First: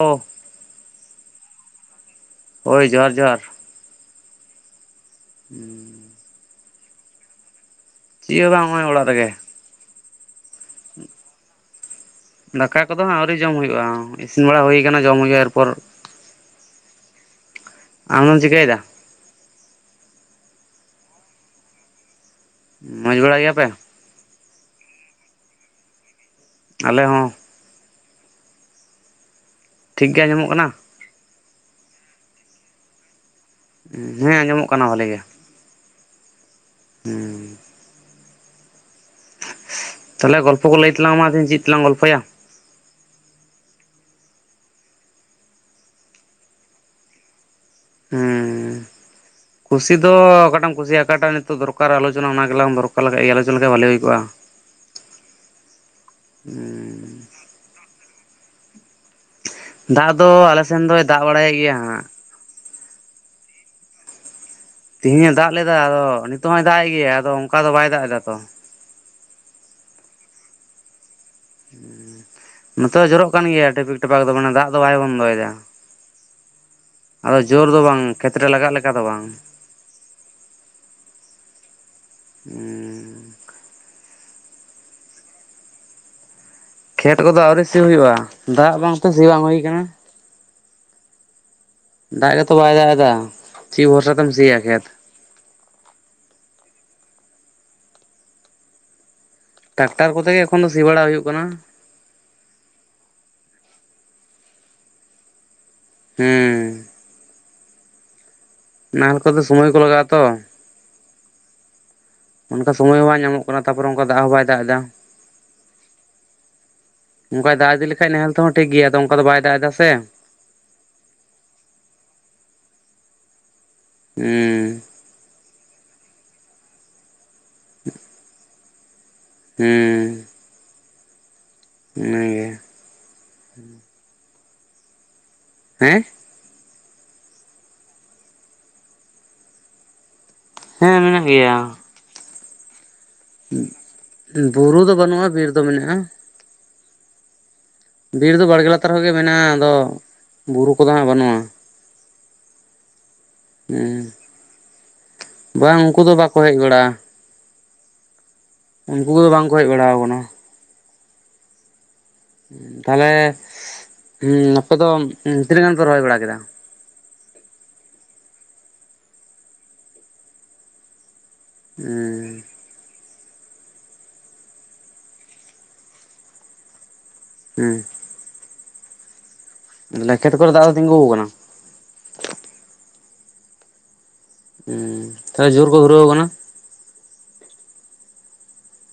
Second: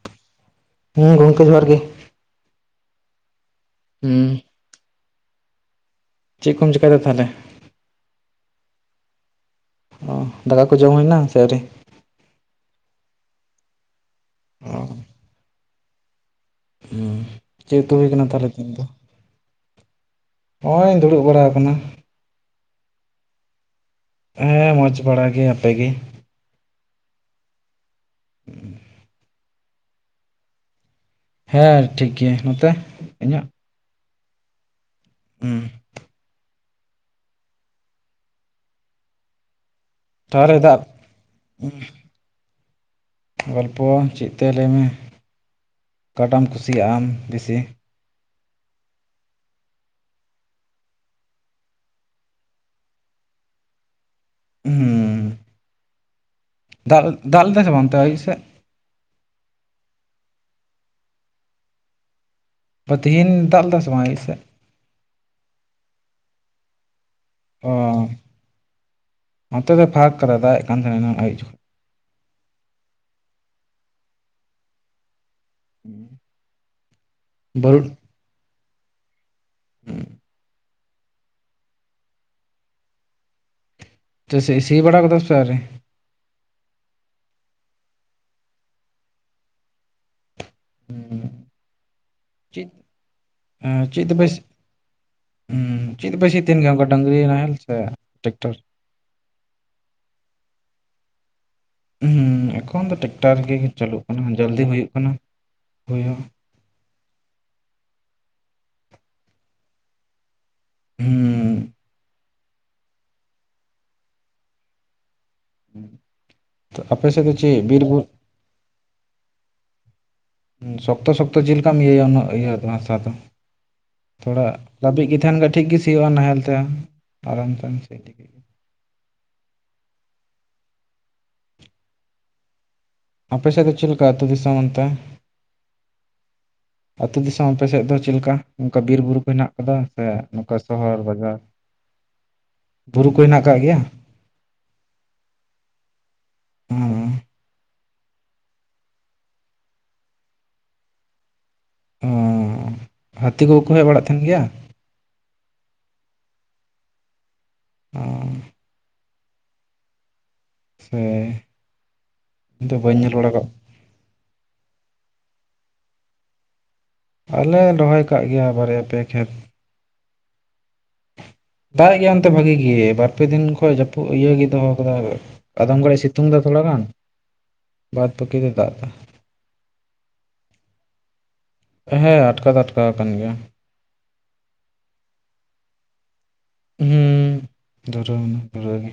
ᱚ᱾ ᱦᱮᱸ ᱜᱚᱝᱠᱮ, ᱡᱚᱦᱟᱨ ᱜᱮ᱾ ᱦᱳᱭ, ᱡᱚᱦᱟᱨ ᱡᱚᱦᱟᱨ᱾ ᱦᱩᱸ᱾ ᱦᱩᱸ᱾ ᱪᱮᱜ ᱠᱚᱢ ᱪᱤᱠᱟᱭᱫᱟ ᱛᱟᱦᱚᱞᱮ? ᱪᱤᱭᱟᱹ ᱦᱚᱸ ᱵᱟᱝ ᱱᱚᱜᱼᱚᱭ ᱚᱲᱟᱜ ᱨᱮᱜᱮ᱾ ᱚ ᱫᱟᱠᱟ ᱠᱚ ᱡᱚᱢ ᱦᱳᱭᱱᱟ ᱥᱮ ᱟᱹᱣᱨᱤ? ᱫᱟᱠᱟ ᱠᱚᱫᱚ ᱦᱟᱸᱜ ᱟᱹᱣᱨᱤ ᱡᱚᱢ ᱦᱩᱭᱩᱜᱼᱟ, ᱤᱥᱤᱱ ᱵᱟᱲᱟ ᱚ ᱦᱩᱭ ᱟᱠᱟᱱᱟ ᱡᱚᱢ ᱦᱩᱭᱩᱜᱼᱟ ᱮᱨᱯᱚᱨ᱾ ᱦᱩᱸ, ᱪᱮᱫ ᱩᱛᱩ ᱦᱩᱭ ᱠᱟᱱᱟ ᱟᱢᱫᱚᱢ ᱛᱟᱦᱞᱮ ᱛᱤᱦᱤᱱ ᱪᱤᱠᱟᱹᱭᱮᱫᱟ ᱫᱚ? ᱦᱚᱜᱼᱚᱭ ᱤᱧ ᱫᱩᱲᱩᱵ ᱵᱟᱲᱟ ᱠᱟᱱᱟ᱾ ᱢᱚᱸᱡᱽ ᱵᱟᱲᱟ ᱜᱮᱭᱟ ᱯᱮ? ᱦᱮᱸ, ᱢᱚᱡᱽ ᱵᱟᱲᱟ ᱜᱮ, ᱟᱯᱮ ᱜᱮ? ᱟᱞᱮ ᱦᱚᱸ᱾ ᱴᱷᱤᱠ ᱜᱮ ᱟᱹᱡᱚᱢᱚᱜ ᱠᱟᱱᱟ? ᱦᱮᱸ, ᱴᱷᱤᱠ ᱜᱮᱭᱟ ᱱᱚᱛᱮ ᱤᱧᱟᱜ? ᱦᱮᱸ, ᱟᱸᱡᱚᱢᱚᱜ ᱠᱟᱱᱟ ᱵᱷᱟᱞᱮ ᱜᱮ ᱦᱩᱸ᱾ ᱛᱟᱦᱚᱞᱮ ᱜᱚᱞᱯᱚ ᱠᱚ ᱞᱟᱹᱭ ᱛᱟᱞᱟᱝ ᱢᱮ, ᱛᱤᱦᱤᱝ ᱪᱮᱫ ᱛᱟᱞᱟᱝ ᱜᱚᱞᱯᱷᱚᱭᱟ᱾ ᱜᱚᱞᱯᱚ ᱪᱮᱫ ᱛᱮ ᱞᱟᱹᱭᱢᱮ ᱚᱠᱟᱴᱟᱜ ᱮᱢ ᱠᱩᱥᱤᱭᱟᱜ ᱟᱢ ᱵᱤᱥᱤ? ᱦᱩᱸᱻ᱾ [inaudible] ᱠᱩᱥᱤ ᱫᱚ ᱚᱠᱟᱴᱟᱜ ᱮᱢ ᱠᱩᱥᱤᱭᱟᱜᱼᱟ ᱚᱠᱟᱴᱟᱜ ᱱᱤᱛᱚᱜ ᱫᱚᱨᱠᱟᱨ ᱟᱞᱳᱪᱚᱱᱟ ᱚᱱᱟ ᱜᱮᱞᱟᱝ ᱫᱚᱨᱠᱟᱨ ᱞᱮᱠᱷᱟᱡ ᱜᱮ ᱟᱞᱚᱪᱚᱱᱟ ᱞᱮᱠᱷᱟᱡ ᱵᱷᱟᱹᱞᱤ ᱦᱩᱭ ᱠᱚᱜᱼᱟ ᱾ ᱦᱩᱸᱻ᱾ ᱦᱮᱸ᱾ ᱰᱟᱞ ᱫᱟᱜ ᱞᱮᱫᱟᱭ ᱥᱮ ᱵᱟᱝ ᱚᱱᱛᱮ ᱟᱹᱭᱩᱵ ᱥᱮᱫ? ᱫᱟᱜ ᱫᱚ ᱟᱞᱮ ᱥᱮᱱ ᱫᱚᱭ ᱫᱟᱜ ᱵᱟᱲᱟᱭᱮᱜ ᱜᱮᱭᱟ ᱦᱟᱸᱜ᱾ ᱚ ᱛᱤᱦᱤᱱ ᱫᱟᱜ ᱞᱮᱫᱟᱭ ᱥᱮ ᱵᱟᱝ ᱟᱹᱭᱩᱵ ᱥᱮᱫ? ᱛᱤᱦᱤᱧ ᱮ ᱫᱟᱜ ᱞᱮᱫᱟ, ᱟᱫᱚ ᱱᱤᱛᱚᱜ ᱦᱚᱸᱭ ᱫᱟᱜᱼᱮᱫ ᱜᱮᱭᱟ ᱟᱫᱚ ᱚᱱᱠᱟ ᱫᱚ ᱚᱻ ᱵᱟᱭ ᱫᱟᱜ ᱮᱫᱟ ᱛᱚ ᱱᱚᱛᱮ ᱫᱚᱭ ᱯᱷᱟᱠ ᱟᱠᱟᱫᱟ, ᱫᱟᱜ ᱮᱱ ᱠᱟᱱ ᱛᱟᱦᱮᱱᱟ ᱮᱱᱟᱝ ᱟᱭᱩᱵ ᱡᱚᱠᱷᱚᱱ᱾ ᱱᱚᱛᱮ ᱫᱚ ᱡᱚᱨᱚᱜ ᱠᱟᱱ ᱜᱮᱭᱟ ᱴᱤᱯᱤᱠ ᱴᱟᱯᱟᱠ ᱫᱚ, ᱢᱟᱱᱮ ᱫᱟᱜ ᱫᱚ ᱵᱟᱭ ᱵᱚᱱᱫᱚᱭᱮᱫᱟ ᱾ ᱟᱫᱚ ᱡᱳᱨ ᱵᱟᱹᱨᱩ ᱫᱚ ᱵᱟᱝ ᱠᱷᱮᱛ ᱨᱮ ᱞᱟᱜᱟᱜ ᱞᱮᱠᱟ ᱫᱚ ᱵᱟᱝ ᱾ [inaudible] ᱦᱩᱸᱻ᱾ ᱛᱚ ᱥᱤ, ᱥᱤ ᱵᱟᱲᱟ ᱠᱟᱫᱟᱢ ᱥᱮ ᱟᱹᱣᱨᱤ? ᱠᱷᱮᱛ ᱠᱚᱫᱚ ᱟᱹᱣᱨᱤ ᱥᱤ ᱦᱩᱭᱩᱜᱼᱟ, ᱫᱟᱜ ᱵᱟᱝᱛᱮ ᱥᱤ ᱵᱟᱝ ᱦᱩᱭ ᱠᱟᱱᱟ᱾ ᱦᱮᱸ᱾ ᱫᱟᱜ ᱜᱮᱛᱚ ᱵᱟᱭ ᱫᱟᱜ ᱮᱫᱟ, ᱪᱮᱫ ᱵᱷᱚᱨᱥᱟ ᱛᱮᱢ ᱥᱤᱭᱟ ᱠᱷᱮᱛ᱾ ᱦᱮᱸ, ᱪᱮᱫ ᱛᱮᱯᱮ ᱥᱤ ᱛᱟᱦᱮᱱ ᱜᱮᱭᱟ, ᱚᱱᱠᱟ ᱰᱟᱝᱨᱤ ᱱᱟᱦᱮᱞ ᱥᱮ ᱴᱮᱠᱴᱟᱨ᱾ ᱴᱨᱟᱠᱴᱟᱨ ᱠᱚᱛᱮ ᱜᱮ ᱮᱠᱷᱚᱱ ᱫᱚ ᱥᱤ ᱵᱟᱲᱟ ᱦᱩᱭᱩᱜ ᱠᱟᱱᱟ᱾ ᱦᱩᱸ, ᱮᱠᱷᱚᱱ ᱫᱚ ᱴᱮᱠᱴᱟᱨ ᱜᱮ ᱪᱟᱹᱞᱩᱜ ᱠᱟᱱᱟ ᱡᱚᱞᱫᱤ ᱦᱩᱭᱩᱜ ᱠᱟᱱᱟ᱾ ᱦᱩᱭ ᱦᱚᱸ ᱦᱮᱸ᱾ ᱱᱟᱦᱮᱞ ᱠᱚᱫᱚ ᱥᱚᱢᱚᱭ ᱠᱚ ᱞᱟᱜᱟᱜᱼᱟ ᱛᱚ᱾ ᱦᱩᱸ᱾ ᱚᱱᱠᱟ ᱥᱚᱢᱚᱭ ᱦᱚᱸ ᱵᱟᱝ ᱧᱟᱢᱚᱜ ᱠᱟᱱᱟ ᱛᱟᱯᱚᱨᱮ ᱚᱝᱠᱟ ᱫᱟᱜ ᱦᱚᱸ ᱵᱟᱭ ᱫᱟᱜ ᱮᱫᱟ᱾ ᱛᱚ ᱟᱯᱮ ᱥᱮᱫ ᱫᱚ ᱚᱱᱠᱟᱭ ᱪᱮᱫ ᱫᱟᱜ ᱵᱤᱨ ᱤᱫᱤ ᱵᱩᱨᱩ ᱞᱮᱠᱷᱟᱡ ᱱᱮᱦᱮᱞ ᱛᱮᱦᱚᱸ ᱴᱷᱤᱠᱜᱮᱭᱟ ᱟᱫᱚ ᱚᱝᱠᱟ ᱫᱚ ᱵᱟᱭ ᱫᱟᱜ ᱮᱫᱟ ᱥᱮ᱾ ᱥᱚᱠᱛᱚ-ᱥᱚᱠᱛᱚ ᱡᱮ ᱞᱮᱠᱟᱢ ᱤᱭᱟᱹᱭᱟ ᱩᱱᱟᱹᱜ ᱤᱭᱟᱹ ᱫᱚ ᱦᱟᱥᱟ ᱫᱚ᱾ ᱛᱷᱚᱲᱟ ᱦᱩᱸ ᱞᱟᱹᱵᱤᱫ ᱜᱤ ᱛᱮᱦᱮᱱ ᱠᱦᱟᱡ ᱴᱷᱤᱠ ᱜᱤ ᱥᱤᱭᱳᱜ-ᱟ ᱱᱟᱦᱮᱞ ᱛᱮ, ᱟᱨᱟᱢ ᱛᱮᱢ ᱥᱤ ᱤᱫᱤ ᱠᱮᱜ ᱜᱤ᱾ ᱦᱩᱸ ᱤᱱᱟᱜᱮ ᱟᱯᱮᱥᱮᱫ ᱫᱚ ᱪᱮᱫ ᱞᱮᱠᱟ ᱟᱹᱛᱩ ᱫᱤᱥᱚᱢ ᱚᱱᱛᱮ? ᱦᱮᱸ! ᱟᱹᱛᱩ ᱫᱤᱥᱚᱢ ᱟᱯᱮ ᱥᱮᱫ ᱫᱚ ᱪᱮᱫ ᱞᱮᱠᱟ ᱚᱱᱠᱟ ᱵᱤᱨ-ᱵᱩᱨᱩ ᱠᱚ ᱦᱮᱱᱟᱜ ᱠᱟᱫᱟ? ᱠᱟ ᱱᱚᱠᱟ ᱦᱮᱸ ᱥᱚᱦᱚᱨ ᱢᱮᱱᱟᱜ ᱵᱟᱡᱟᱨ, ᱜᱮᱭᱟ ᱵᱩᱨᱩ ᱠᱚ ᱦᱮᱱᱟᱜ ᱠᱟᱫ ᱜᱮᱭᱟ? ᱵᱩᱨᱩ ᱫᱚ ᱵᱟᱹᱱᱩᱜ-ᱟ ᱵᱤᱨ ᱫᱚ ᱢᱮᱱᱟᱜ-ᱟ᱾ ᱦᱩᱸ, ᱵᱤᱨ ᱫᱚ ᱵᱟᱲᱜᱮ ᱞᱟᱛᱟᱨ ᱠᱷᱚᱡ ᱜᱮ ᱢᱮᱱᱟᱜ-ᱟ, ᱟᱫᱚ ᱵᱩᱨᱩ ᱠᱚᱫᱚ ᱦᱟᱸᱜ ᱵᱟᱹᱱᱩᱜ-ᱟ᱾ ᱩᱸ ᱦᱟᱹᱛᱤ ᱠᱚ ᱠᱚ ᱦᱮᱡ ᱵᱟᱲᱟᱜ ᱦᱮᱸ ᱛᱟᱦᱮᱱ ᱜᱮᱭᱟ? ᱵᱟᱝ ᱩᱱᱠᱩ ᱫᱚ ᱵᱟᱠᱚ ᱦᱮᱡ ᱵᱟᱲᱟᱜ-ᱟ᱾ ᱚᱸᱻ ᱩᱱᱠᱩ ᱠᱚᱫᱚ ᱵᱟᱝ ᱠᱚ ᱦᱮᱡ ᱵᱟᱲᱟᱣ ᱟᱠᱟᱱᱟ᱾ ᱥᱮ ᱤᱧ ᱫᱚ ᱵᱟᱹᱧ ᱛᱟᱦᱞᱮ ᱧᱮᱞ ᱵᱟᱲᱟ ᱠᱟᱜ ᱦᱩᱸ ᱟᱯᱮ ᱫᱚ ᱛᱤᱱᱟᱹᱜ ᱜᱟᱱ ᱯᱮ ᱨᱚᱦᱚᱭ ᱵᱟᱲᱟ ᱠᱮᱫᱟ? ᱟᱞᱮ ᱨᱚᱦᱚᱭ ᱠᱟᱜ ᱜᱮᱭᱟ ᱵᱟᱨᱭᱟ ᱯᱮᱭᱟ ᱠᱷᱮᱛ᱾ ᱫᱟᱜ ᱮᱜ ᱜᱮᱭᱟ ᱚᱱᱛᱮ ᱦᱮᱸ ᱵᱷᱟᱜᱤ ᱜᱤ ᱵᱟᱨ ᱯᱮ ᱫᱤᱱ ᱠᱷᱚᱡ ᱡᱟᱹᱯᱩᱫ ᱤᱭᱟᱹᱜᱮ ᱫᱚᱦᱚ ᱟᱠᱟᱫᱟ ᱟᱫᱚᱢ ᱜᱟᱲᱤᱡ ᱥᱤᱛᱩᱝ ᱫᱟ ᱛᱷᱚᱲᱟ ᱜᱟᱱ ᱦᱩᱸ ᱵᱟᱫ ᱵᱟᱠᱤ ᱫᱚᱭ ᱫᱟᱜ ᱫᱟ᱾ ᱞᱮᱠᱷᱮᱛ ᱠᱚᱨᱮ ᱫᱟᱜ ᱫᱚ ᱛᱤᱸᱜᱩᱣ ᱟᱠᱟᱱᱟ᱾ ᱦᱮᱸ ᱟᱴᱠᱟᱣ ᱫᱚ ᱟᱴᱠᱟᱣ ᱟᱠᱟᱱ ᱜᱮᱭᱟ᱾ ᱦᱩᱸ [unintelligible] ᱡᱳᱨ ᱠᱚ ᱫᱷᱩᱨᱟᱹᱣ ᱠᱟᱱᱟ? ᱦᱩᱸ ᱫᱷᱚᱨᱟᱹᱣ [unintelligible] ᱫᱷᱩᱨᱟᱹᱣ ᱜᱮ᱾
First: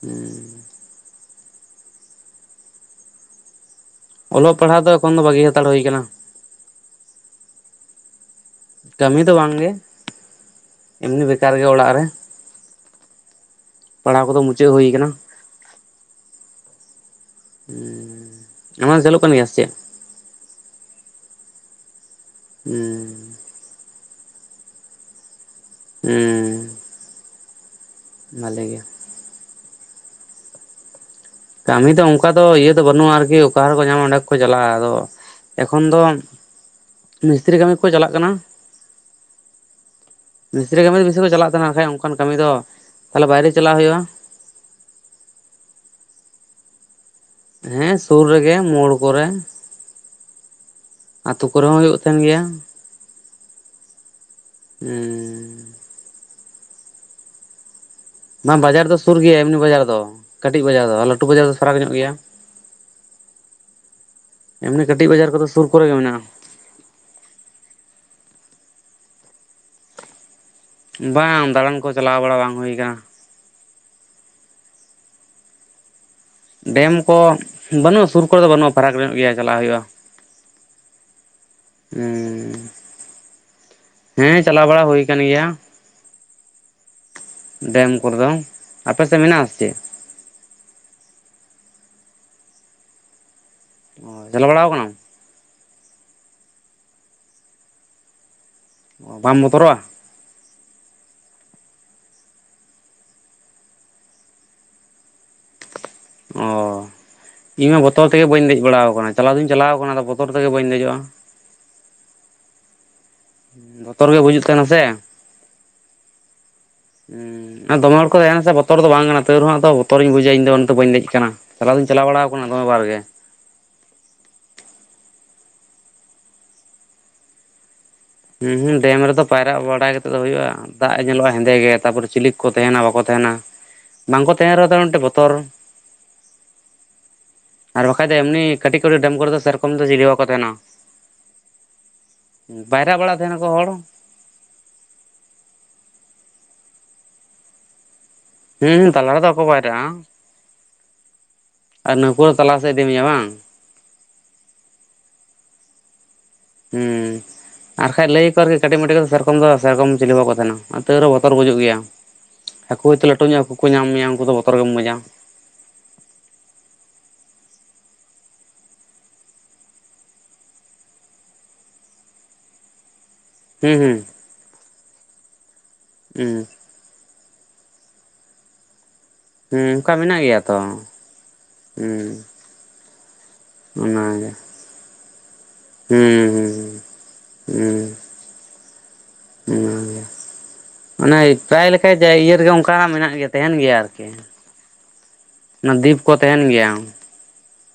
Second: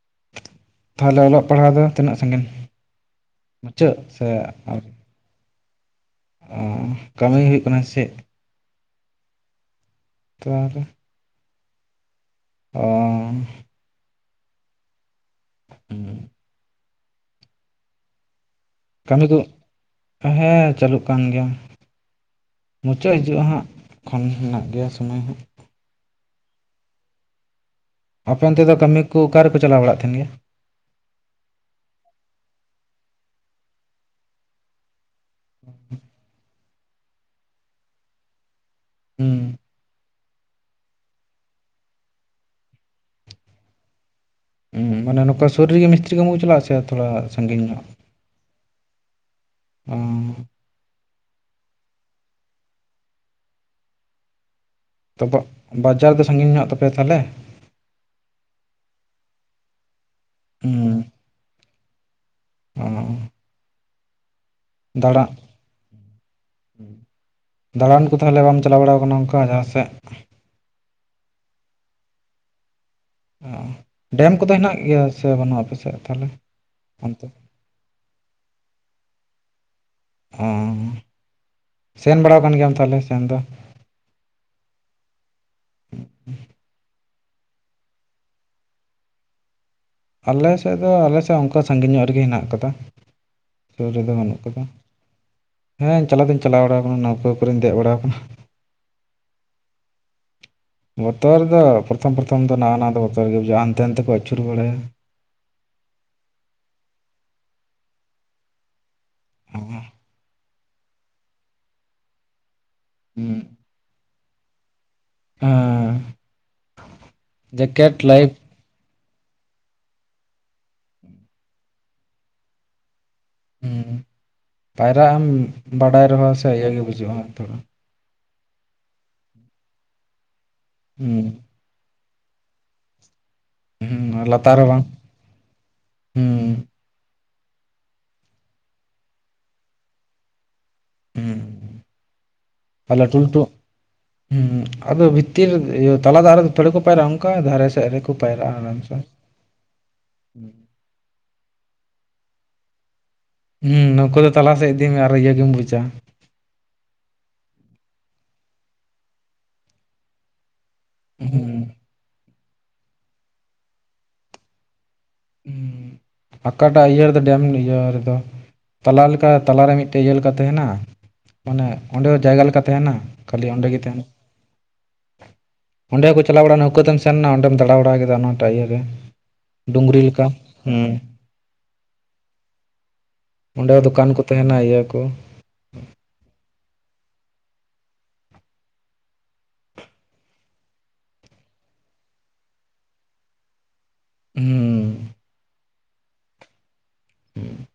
ᱦᱩᱸ ᱛᱟᱦᱚᱞᱮ ᱚᱞᱚᱜ ᱯᱟᱲᱦᱟᱣ ᱫᱚ ᱛᱤᱱᱟᱹᱜ ᱥᱟᱺᱜᱤᱧ? ᱢᱩᱪᱟᱹᱫ ᱥᱮ ᱟᱣᱨᱤ? ᱠᱷᱚᱱ ᱫᱚ ᱵᱟᱹᱜᱤ ᱦᱟᱛᱟᱲ ᱦᱩᱭ ᱠᱟᱱᱟ᱾ ᱚᱸ ᱠᱟᱹᱢᱤ ᱦᱩᱭᱩᱜ ᱠᱟᱱᱟ ᱥᱮᱫ? ᱠᱟᱹᱢᱤ ᱫᱚ ᱵᱟᱝᱜᱮ᱾ ᱛᱚᱣᱟᱦᱚᱞᱮ? ᱮᱢᱱᱤ ᱵᱮᱠᱟᱨ ᱜᱮ ᱚᱲᱟᱜ ᱨᱮ᱾ ᱚᱻ ᱯᱟᱲᱦᱟᱣ ᱠᱚᱫᱚ ᱢᱩᱪᱟᱹᱫ ᱦᱩᱭ ᱠᱟᱱᱟ᱾ ᱦᱩᱸ ᱦᱩᱸ ᱟᱢᱟᱜ ᱪᱟᱞᱩᱜ ᱠᱟᱹᱢᱤ ᱠᱟᱱ ᱠᱚ ᱜᱮᱭᱟ ᱥᱮ ᱪᱮᱫ? ᱦᱮᱸ ᱪᱟᱹᱞᱩᱜ ᱠᱟᱱ ᱜᱮᱭᱟ, ᱦᱮᱸ ᱢᱩᱪᱟᱹᱜ ᱦᱤᱡᱩᱜ-ᱟ ᱦᱟᱸᱜ᱾ ᱠᱷᱚᱱ ᱦᱮᱱᱟᱜ ᱜᱮᱭᱟ ᱥᱚᱢᱚᱭ ᱦᱟᱸᱜ᱾ ᱦᱩᱸ ᱟᱯᱮ ᱚᱱᱛᱮ ᱫᱚ ᱠᱟᱹᱢᱤ ᱠᱩ ᱚᱠᱟ ᱨᱮᱠᱚ ᱪᱟᱞᱟᱣ ᱵᱟᱲᱟᱜ ᱛᱟᱦᱮᱱ ᱜᱮᱭᱟ? ᱠᱟᱹᱢᱤ ᱫᱚ ᱚᱱᱠᱟ ᱫᱚ ᱤᱭᱟᱹ ᱫᱚ ᱵᱟᱹᱱᱩᱜ-ᱟ ᱟᱨᱠᱤ ᱚᱠᱟ ᱨᱮᱠᱚ ᱧᱟᱢᱟ ᱚᱸᱰᱮ ᱠᱚ ᱪᱟᱞᱟᱜ-ᱟ ᱟᱫᱚ ᱮᱠᱷᱚᱱ ᱫᱚ ᱢᱤᱥᱛᱨᱤ ᱠᱟᱹᱢᱤ ᱠᱚ ᱪᱟᱞᱟᱜ ᱠᱟᱱᱟ᱾ ᱦᱩᱸ᱾ ᱢᱤᱥᱛᱨᱤ ᱠᱟᱹᱢᱤ ᱵᱤᱥᱤ ᱠᱚ ᱪᱟᱞᱟᱜ ᱛᱟᱦᱮᱱᱟ ᱮᱸᱠᱷᱟᱡ ᱚᱱᱠᱟᱱ ᱠᱟᱹᱢᱤ ᱫᱚ ᱛᱟᱦᱚᱞᱮ ᱵᱟᱭᱨᱮ ᱪᱟᱞᱟᱜ ᱦᱩᱭᱩᱜᱼᱟ᱾ ᱦᱩᱸ ᱢᱟᱱᱮ ᱱᱚᱠᱟ ᱥᱩᱨ ᱨᱮᱜᱮ ᱢᱤᱥᱛᱨᱤ ᱠᱟᱹᱢᱩ ᱪᱟᱞᱟᱜᱼᱟ ᱥᱮ ᱛᱷᱚᱲᱟ ᱥᱟᱺᱜᱤᱧ ᱧᱚᱜ ᱦᱮᱸ ᱥᱩᱨ ᱨᱮᱜᱮ ᱢᱩᱲ ᱠᱚᱨᱮ᱾ ᱚᱸᱻ [inaudible] ᱟᱹᱛᱩ ᱠᱚᱨᱮ ᱦᱚᱸ ᱦᱩᱭᱩᱜ ᱛᱟᱦᱮᱱ ᱜᱮᱭᱟ᱾ [inaudible] ᱛᱚᱯᱚᱜ ᱦᱩᱸ ᱵᱟᱡᱟᱨ ᱫᱚ ᱥᱟᱺᱜᱤᱧ ᱧᱚᱜ ᱛᱟᱯᱮᱭᱟ ᱛᱟᱦᱚᱞᱮ? ᱵᱟᱝ ᱵᱟᱡᱟᱨ ᱫᱚ ᱥᱩᱨ ᱜᱮᱭᱟ, ᱮᱢᱱᱤ ᱵᱟᱡᱟᱨ ᱫᱚ ᱠᱟᱹᱴᱤᱡ ᱵᱟᱡᱟᱨ ᱫᱚ ᱟᱨ ᱞᱟᱹᱴᱩ ᱵᱟᱡᱟᱨ ᱫᱚ ᱯᱷᱟᱨᱟᱠ ᱧᱚᱜ ᱜᱮᱭᱟ᱾ ᱚᱸ ᱚᱸ ᱮᱢᱱᱤ ᱠᱟᱹᱴᱤᱡ ᱵᱟᱡᱟᱨ ᱠᱚᱫᱚ ᱥᱩᱨ ᱠᱚᱨᱮ ᱜᱮ ᱢᱮᱱᱟᱜᱼᱟ᱾‌ ᱫᱟᱲᱟᱱ ᱠᱚ ᱛᱟᱦᱚᱞᱮ ᱵᱟᱢ ᱪᱟᱞᱟᱣ ᱵᱟᱲᱟᱣ ᱟᱠᱟᱱᱟ ᱚᱸᱠᱟ ᱡᱟᱦᱟᱸ ᱥᱮᱜ? ᱵᱟᱝ ᱫᱟᱲᱟᱱ ᱠᱚ ᱪᱟᱞᱟᱣ ᱵᱟᱲᱟ ᱵᱟᱝ ᱦᱩᱭ ᱠᱟᱱᱟ᱾ ᱚ, ᱰᱮᱢ ᱠᱚᱫᱚ ᱦᱮᱱᱟᱜ ᱜᱮᱭᱟ ᱥᱮ ᱵᱟᱹᱱᱩᱜᱼᱟ ᱟᱯᱮ ᱥᱮᱫ ᱛᱟᱦᱞᱮ? ᱰᱮᱢ ᱠᱚ ᱵᱟᱹᱱᱩᱜᱼᱟ ᱥᱩᱨ ᱠᱚᱨᱮ ᱫᱚ ᱵᱟᱹᱱᱩᱜᱼᱟ᱾ ᱯᱷᱟᱨᱟᱠ ᱧᱚᱜ ᱜᱮᱭᱟ ᱪᱟᱞᱟᱜ ᱦᱩᱭᱩᱜᱼᱟ᱾ ᱚᱸᱻ ᱥᱮᱱ ᱵᱟᱲᱟᱣ ᱦᱩᱸ ᱠᱟᱱ ᱜᱮᱭᱟᱢ ᱛᱟᱦᱚᱞᱮ ᱥᱮᱱ ᱫᱚ? ᱦᱮᱸ ᱪᱟᱞᱟᱣ ᱵᱟᱲᱟ ᱦᱩᱭ ᱠᱟᱱ ᱜᱮᱭᱟ᱾ ᱰᱮᱢ ᱠᱚᱨᱮ ᱫᱚ ᱟᱯᱮ ᱥᱮᱜ ᱢᱮᱱᱟᱜ-ᱟ ᱥᱮ ᱪᱮᱫ? ᱟᱞᱮᱥᱮᱜ ᱫᱚ ᱟᱞᱮᱥᱮᱜ ᱚᱸᱠᱟ ᱥᱟᱺᱜᱤᱧ ᱧᱚᱜ ᱨᱮᱜᱮ ᱦᱮᱱᱟᱜ ᱟᱠᱟᱫᱟ᱾ ᱥᱩᱨ ᱨᱮᱫᱚ ᱚ ᱵᱟᱹᱱᱩᱜ ᱪᱟᱞᱟᱣ ᱠᱟᱫᱟ᱾ ᱵᱟᱲᱟᱣ ᱠᱟᱱᱟᱢ ᱦᱮᱸ ᱪᱟᱞᱟᱣ ᱫᱚᱧ ᱪᱟᱞᱟᱣ ᱵᱟᱲᱟᱣ ᱟᱠᱟᱱᱟ ᱱᱟᱹᱣᱠᱟᱹ ᱠᱚᱨᱮ ᱯᱩᱨᱟᱹᱧ ᱫᱮᱜ ᱵᱟᱲᱟ ᱠᱟᱱᱟ᱾ ᱚ ᱵᱟᱢ ᱵᱚᱛᱚᱨᱚᱜᱼᱟ? ᱵᱚᱛᱚᱨ ᱫᱚ ᱯᱨᱚᱛᱷᱚᱢ ᱯᱨᱚᱛᱷᱚᱢ ᱫᱚ ᱱᱟᱣᱟ ᱱᱟᱣᱟ ᱫᱚ ᱵᱚᱛᱚᱨ ᱜᱮ ᱵᱩᱡᱷᱟᱹᱜᱼᱟ᱾ ᱦᱟᱱᱛᱮ ᱱᱟᱛᱮ ᱠᱚ ᱟᱹᱪᱩᱨ ᱵᱟᱲᱟᱭᱟ᱾ ᱚ ᱤᱧᱢᱟ ᱵᱚᱛᱚᱞ ᱛᱮᱜᱮ ᱵᱟᱹᱧ ᱫᱮᱡ ᱵᱟᱲᱟᱣ ᱟᱠᱟᱱᱟ ᱪᱟᱞᱟᱣ ᱫᱚᱧ ᱪᱟᱞᱟᱣ ᱟᱠᱟᱱᱟ ᱟᱫᱚ ᱵᱚᱛᱼᱼ ᱛᱚᱨ ᱛᱮᱜᱮ ᱵᱟᱹᱧ ᱫᱮᱡᱚᱜᱼᱟ᱾ ᱦᱩᱸ, ᱵᱚᱛᱚᱨ ᱜᱮ ᱵᱩᱡᱩᱜ ᱛᱟᱦᱮᱱᱟ ᱥᱮ᱾ ᱦᱮᱸ, ᱩᱸ, ᱟᱨ ᱫᱚᱢᱮ ᱡᱮᱠᱮᱴ ᱦᱚᱲ ᱠᱚ ᱞᱟᱭᱤᱯᱷ ᱛᱟᱦᱮᱱᱟ ᱥᱮ ᱵᱚᱛ [inaudible] ᱛᱚᱨ ᱫᱚ ᱵᱟᱝ ᱠᱟᱱᱟ ᱛᱟᱹᱣᱨᱮᱦᱚᱸ ᱟᱫᱚ ᱵᱚᱛᱚᱨ ᱤᱧ ᱵᱩᱡᱟ ᱤᱧᱫᱚ ᱩᱱᱟᱛᱮ ᱵᱟᱹᱧ ᱫᱮᱡ ᱟᱠᱟᱱᱟ᱾ ᱪᱟᱞᱟᱣ ᱫᱚᱧ ᱪᱟᱞᱟᱣ ᱵᱟᱲᱟᱣ ᱠᱟᱱᱟ ᱫᱚᱢᱮ ᱵᱟᱨ ᱜᱮ᱾ ᱩᱸ ᱯᱟᱭᱨᱟᱜ ᱮᱢ ᱵᱟᱰᱟᱭ ᱥᱮ ᱤᱭᱟᱹ ᱜᱮ ᱵᱩᱡᱩᱜ-ᱟ᱾ ᱛᱷᱚᱲᱟ ᱩᱸ ᱦᱩᱸ ᱰᱮᱢ ᱨᱮᱫᱚ ᱯᱟᱭᱨᱟᱜ ᱵᱟᱲᱟᱭ ᱠᱟᱛᱮᱜ ᱫᱚ ᱦᱩᱭᱩᱜᱼᱟ, ᱫᱟᱜ ᱮ ᱦᱩᱸ, ᱧᱮᱞᱚᱜᱼᱟ ᱦᱮᱸᱫᱮ ᱜᱮ᱾ ᱛᱟᱯᱚᱨᱮ ᱪᱤᱞᱤᱠ ᱠᱚ ᱛᱟᱦᱮᱱᱟ ᱵᱟᱠᱚ ᱛᱟᱦᱮᱱᱟ ᱦᱩᱸ, ᱵᱟᱝᱠᱚ ᱛᱟᱦᱮᱱ ᱞᱟᱛᱟᱨ ᱦᱚᱸ ᱨᱮᱦᱚᱸ ᱛᱚ ᱵᱟᱝ ᱢᱤᱫᱴᱮᱜ ᱵᱚᱛᱚᱨ᱾ ᱦᱩᱸ, ᱟᱨ ᱵᱟᱠᱷᱟᱡ ᱫᱚ ᱮᱢᱱᱤ ᱠᱟᱹᱴᱤᱡ ᱠᱚᱨᱮ ᱰᱮᱢ ᱠᱚᱨᱮ ᱫᱚ, ᱥᱮᱨᱚᱠᱚᱢ ᱫᱚ ᱪᱤᱞᱤ ᱦᱚᱸ ᱵᱟᱠᱚ ᱛᱟᱦᱮᱱᱟ᱾ ᱩᱸ ᱟ ᱯᱟᱭᱨᱟᱜ ᱞᱟᱹᱴᱩ ᱵᱟᱲᱟᱜ ᱞᱟᱹᱴᱩ ᱛᱟᱦᱮᱱᱟᱠᱚ ᱦᱚᱲ ᱩᱜᱸ, ᱟᱫᱚ ᱵᱷᱤᱛᱤᱨ ᱤᱭᱟᱹ ᱛᱟᱞᱟ ᱫᱟᱜ ᱨᱮᱫᱚ ᱛᱷᱚᱲᱮ ᱠᱚ ᱯᱟᱭᱨᱟᱜᱼᱟ, ᱚᱱᱠᱟ ᱫᱷᱟᱨᱮ ᱥᱮᱜ ᱨᱮᱠᱚ ᱯᱟᱭᱨᱟᱜᱼᱟ ᱟᱨᱟᱢ ᱦᱩᱸ ᱥᱮ᱾ ᱛᱟᱞᱟ ᱨᱮᱫᱚ ᱵᱟᱠᱚ ᱯᱟᱭᱨᱟᱜᱼᱟ ᱟᱨ ᱱᱟᱹᱣᱠᱟᱹ ᱦᱚᱸ ᱛᱟᱞᱟᱥᱮᱜ ᱤᱫᱤ ᱢᱮᱭᱟ᱾ ᱵᱟᱝ? ᱦᱩᱸ, ᱱᱟᱹᱣᱠᱟᱹ ᱫᱚ ᱛᱟᱞᱟᱥᱮᱫ ᱤᱫᱤ ᱢᱮᱭᱟ ᱟᱨ ᱤᱭᱟᱹ ᱜᱮᱢ ᱵᱩᱡᱟ᱾ ᱦᱩᱸ, ᱟᱨᱠᱷᱟᱡ ᱞᱟᱹᱭ ᱟᱠᱚ ᱠᱟᱹᱴᱤᱡ ᱢᱟᱹᱴᱤᱡ ᱫᱚ ᱥᱮᱨᱚᱠᱚᱢ ᱫᱚ ᱥᱮᱨᱚᱠᱚᱢ ᱪᱤᱞᱤ ᱦᱚᱸ ᱠᱚ ᱛᱟᱦᱮᱱᱟ᱾ ᱛᱟᱹ ᱨᱮᱦᱚ ᱵᱚᱛᱚᱨ ᱵᱩᱡᱩᱜ ᱦᱩᱸ, ᱜᱮᱭᱟ᱾ ᱦᱟᱹᱠᱩ ᱦᱚᱭᱛᱳ ᱞᱟᱹᱴᱩ ᱧᱚᱜᱼᱟ ᱦᱟᱹᱠᱩ ᱠᱚ ᱧᱟᱢ ᱢᱮᱭᱟ, ᱩᱱᱠᱩ ᱫᱚ ᱵᱚᱛᱚᱨ ᱜᱮᱢ ᱵᱩᱡᱟ᱾ ᱦᱩᱸ, ᱟᱠᱟᱴᱟᱜ ᱤᱭᱟᱹ ᱨᱮᱫᱚ ᱰᱮᱢ ᱱᱤᱭᱟᱹ ᱨᱮᱫᱚ᱾ ᱛᱟᱞᱟ ᱞᱮᱠᱟ ᱛᱟᱞᱟ ᱨᱮ ᱢᱤᱫᱴᱮᱡ ᱤᱭᱟᱹ ᱞᱮᱠᱟ ᱛᱟᱦᱮᱱᱟ᱾ ᱢᱟᱱᱮ ᱚᱸᱰᱮ ᱦᱚᱸ ᱡᱟᱭᱜᱟ ᱞᱮᱠᱟ ᱛᱟᱦᱮᱱᱟ᱾ ᱠᱷᱟᱹᱞᱤ ᱚᱸᱰᱮ ᱜᱮ ᱦᱩᱸ ᱛᱟᱦᱮᱱᱟ᱾ ᱦᱩᱸ ᱚᱸᱰᱮ ᱦᱚᱸᱠᱚ ᱪᱟᱞᱟᱣ ᱦᱩᱸ ᱵᱟᱲᱱᱟᱜ-ᱟ ᱱᱟᱹᱣᱠᱟᱹ ᱛᱟᱱᱥᱼᱼ ᱥᱮᱱ ᱱᱟ ᱚᱸᱰᱮᱢ ᱫᱟᱲᱟ ᱵᱟᱲᱟ ᱠᱮᱫᱟ ᱚᱱᱟ ᱴᱟᱜ ᱤᱭᱟᱹ ᱜᱮ᱾ ᱦᱩᱸ ᱚᱸᱠᱟ ᱢᱮᱱᱟᱜ ᱜᱮᱭᱟ ᱛᱚ, ᱩᱸ᱾ ᱚᱸᱰᱮ ᱦᱚ ᱫᱚᱠᱟᱱ ᱠᱚ ᱛᱟᱦᱮᱱᱟ᱾ ᱤᱭᱟᱹ ᱠᱚ ᱦᱩᱸ ᱦᱩᱸ ᱦᱩᱸ ᱩᱸ ᱦᱩᱸ ᱚᱱᱟᱭ ᱯᱨᱟᱭ ᱞᱮᱠᱟ ᱡᱮ ᱤᱭᱟᱹ ᱨᱮ ᱜᱮ ᱚᱸᱠᱟ ᱢᱮᱱᱟᱜ ᱜᱮ ᱛᱟᱦᱮᱱ ᱜᱮᱭᱟ ᱟᱨ᱾ [inaudible] ᱠᱮ ᱦᱮᱸ [inaudible] ᱚᱱᱟ ᱫᱤᱯ ᱠᱚ ᱛᱟᱦᱮᱱ ᱜᱮᱭᱟ ᱾ ᱷᱩᱸᱦ ᱾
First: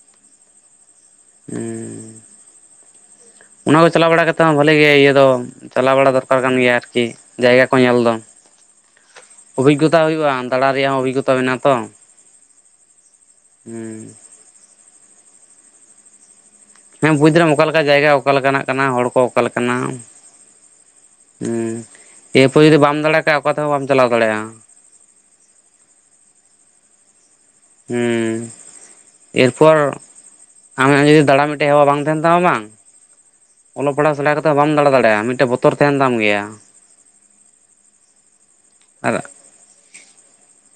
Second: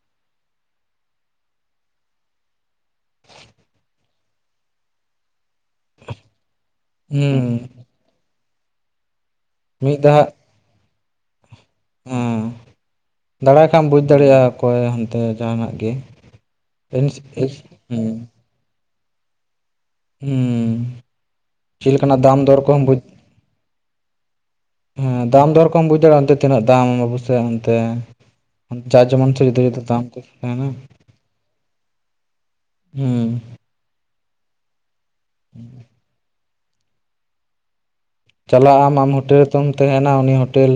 ᱷᱩᱸᱦ ᱚᱱᱟ ᱠᱚ ᱪᱟᱞᱟᱣ ᱵᱟᱲᱟ ᱠᱟᱛᱮ ᱦᱚᱸ ᱵᱷᱟᱞᱮᱹ ᱜᱮᱭᱟ ᱤᱭᱟᱹ ᱫᱚ ᱾ ᱪᱟᱞᱟᱣ ᱵᱟᱲᱟ ᱫᱚᱨᱠᱟᱨ ᱠᱟᱱ ᱜᱮᱭᱟ ᱟᱨᱠᱤ, ᱦᱮᱸ ᱡᱟᱭᱜᱟ ᱠᱚ ᱧᱮᱞ ᱫᱚ ᱢᱤᱫ ᱚᱵᱷᱤᱜᱚᱛᱟ ᱦᱩᱭᱩᱜᱼᱟ ᱾ ᱫᱟᱬᱟ ᱨᱮᱭᱟᱜ ᱦᱚᱸᱚᱵᱷᱤᱜᱚᱛᱟ ᱢᱮᱱᱟᱜ-ᱟ ᱛᱚ ᱾ ᱩᱸᱦ, ᱫᱟᱲᱟᱭ ᱠᱷᱟᱢ ᱵᱩᱡᱽ ᱫᱟᱲᱮᱭᱟᱜᱼᱟ ᱚᱠᱚᱭ ᱦᱟᱱᱛᱮ ᱡᱟᱦᱟᱱᱟᱜ ᱜᱮ ᱾ ᱦᱮᱸ, ᱵᱩᱡᱽ ᱫᱟᱲᱮᱭᱟᱜᱢ ᱚᱠᱟ ᱞᱮᱠᱟ ᱡᱟᱭᱜᱟ ᱚᱠᱟ ᱞᱮᱠᱟᱱᱟᱜ ᱠᱟᱱᱟ ᱦᱚᱲ ᱠᱚ ᱚᱠᱟ ᱞᱮᱠᱟᱱᱟ ᱦᱩᱸ ᱾ ᱮᱸ ᱪᱮᱫ ᱞᱮᱠᱟᱱᱟᱜ ᱫᱟᱢ ᱮᱹᱯᱚ ᱫᱚᱨ ᱦᱚ ᱡᱩᱫᱤ ᱠᱚᱦᱚᱢ ᱵᱟᱢ ᱫᱟᱲᱮᱭᱟᱜ ᱠᱷᱟᱜ ᱚᱠᱟ ᱛᱮᱦᱚᱸ ᱵᱟᱢ ᱪᱟᱞᱟᱣ ᱫᱟᱲᱮᱭᱟᱜᱼᱟ ᱾ ᱮᱸ ᱫᱟᱢ ᱫᱚᱨ ᱠᱚᱢ ᱵᱩᱡᱽ ᱫᱟᱲᱮᱭᱟᱜᱼᱟ ᱚᱱᱛᱮ ᱛᱤᱱᱟᱹᱜ ᱫᱟᱢ ᱟᱯᱮ ᱥᱮᱜ? ᱦᱩᱸᱻ ᱾ ᱮᱹᱨᱯᱚᱨ ᱡᱩᱫᱟᱹ ᱫᱟᱢ ᱠᱚ ᱛᱟᱦᱮᱱᱟ ᱟᱢᱟᱜ ᱡᱩᱫᱤ ᱫᱟᱬᱟᱱ ᱢᱤᱫ ᱴᱮᱡ ᱦᱚ ᱦᱮᱣᱟ ᱵᱟᱝ ᱛᱟᱦᱮᱱ ᱛᱟᱢᱟ ᱵᱟᱝ ᱦᱩᱸᱻ ᱾ ᱚᱞᱚᱜ ᱯᱟᱲᱦᱟᱜ ᱥᱮᱲᱟ ᱠᱟᱛᱮᱜ ᱦᱚ ᱵᱟᱢ ᱫᱟᱬᱟ ᱫᱟᱲᱮᱭᱟᱜᱼᱟ ᱢᱤᱫ ᱴᱮᱡ ᱵᱚᱛᱚᱨ ᱛᱟᱦᱮᱱ ᱛᱟᱢ ᱜᱮᱭᱟ ᱾ ᱪᱟᱞᱟᱜ ᱟᱢ ᱟᱢ ᱟᱨ ᱦᱳᱴᱮᱹᱞ ᱱᱤᱛᱚᱢ ᱛᱟᱦᱮᱱᱟ ᱩᱱᱤ ᱦᱳᱴᱮᱹᱞ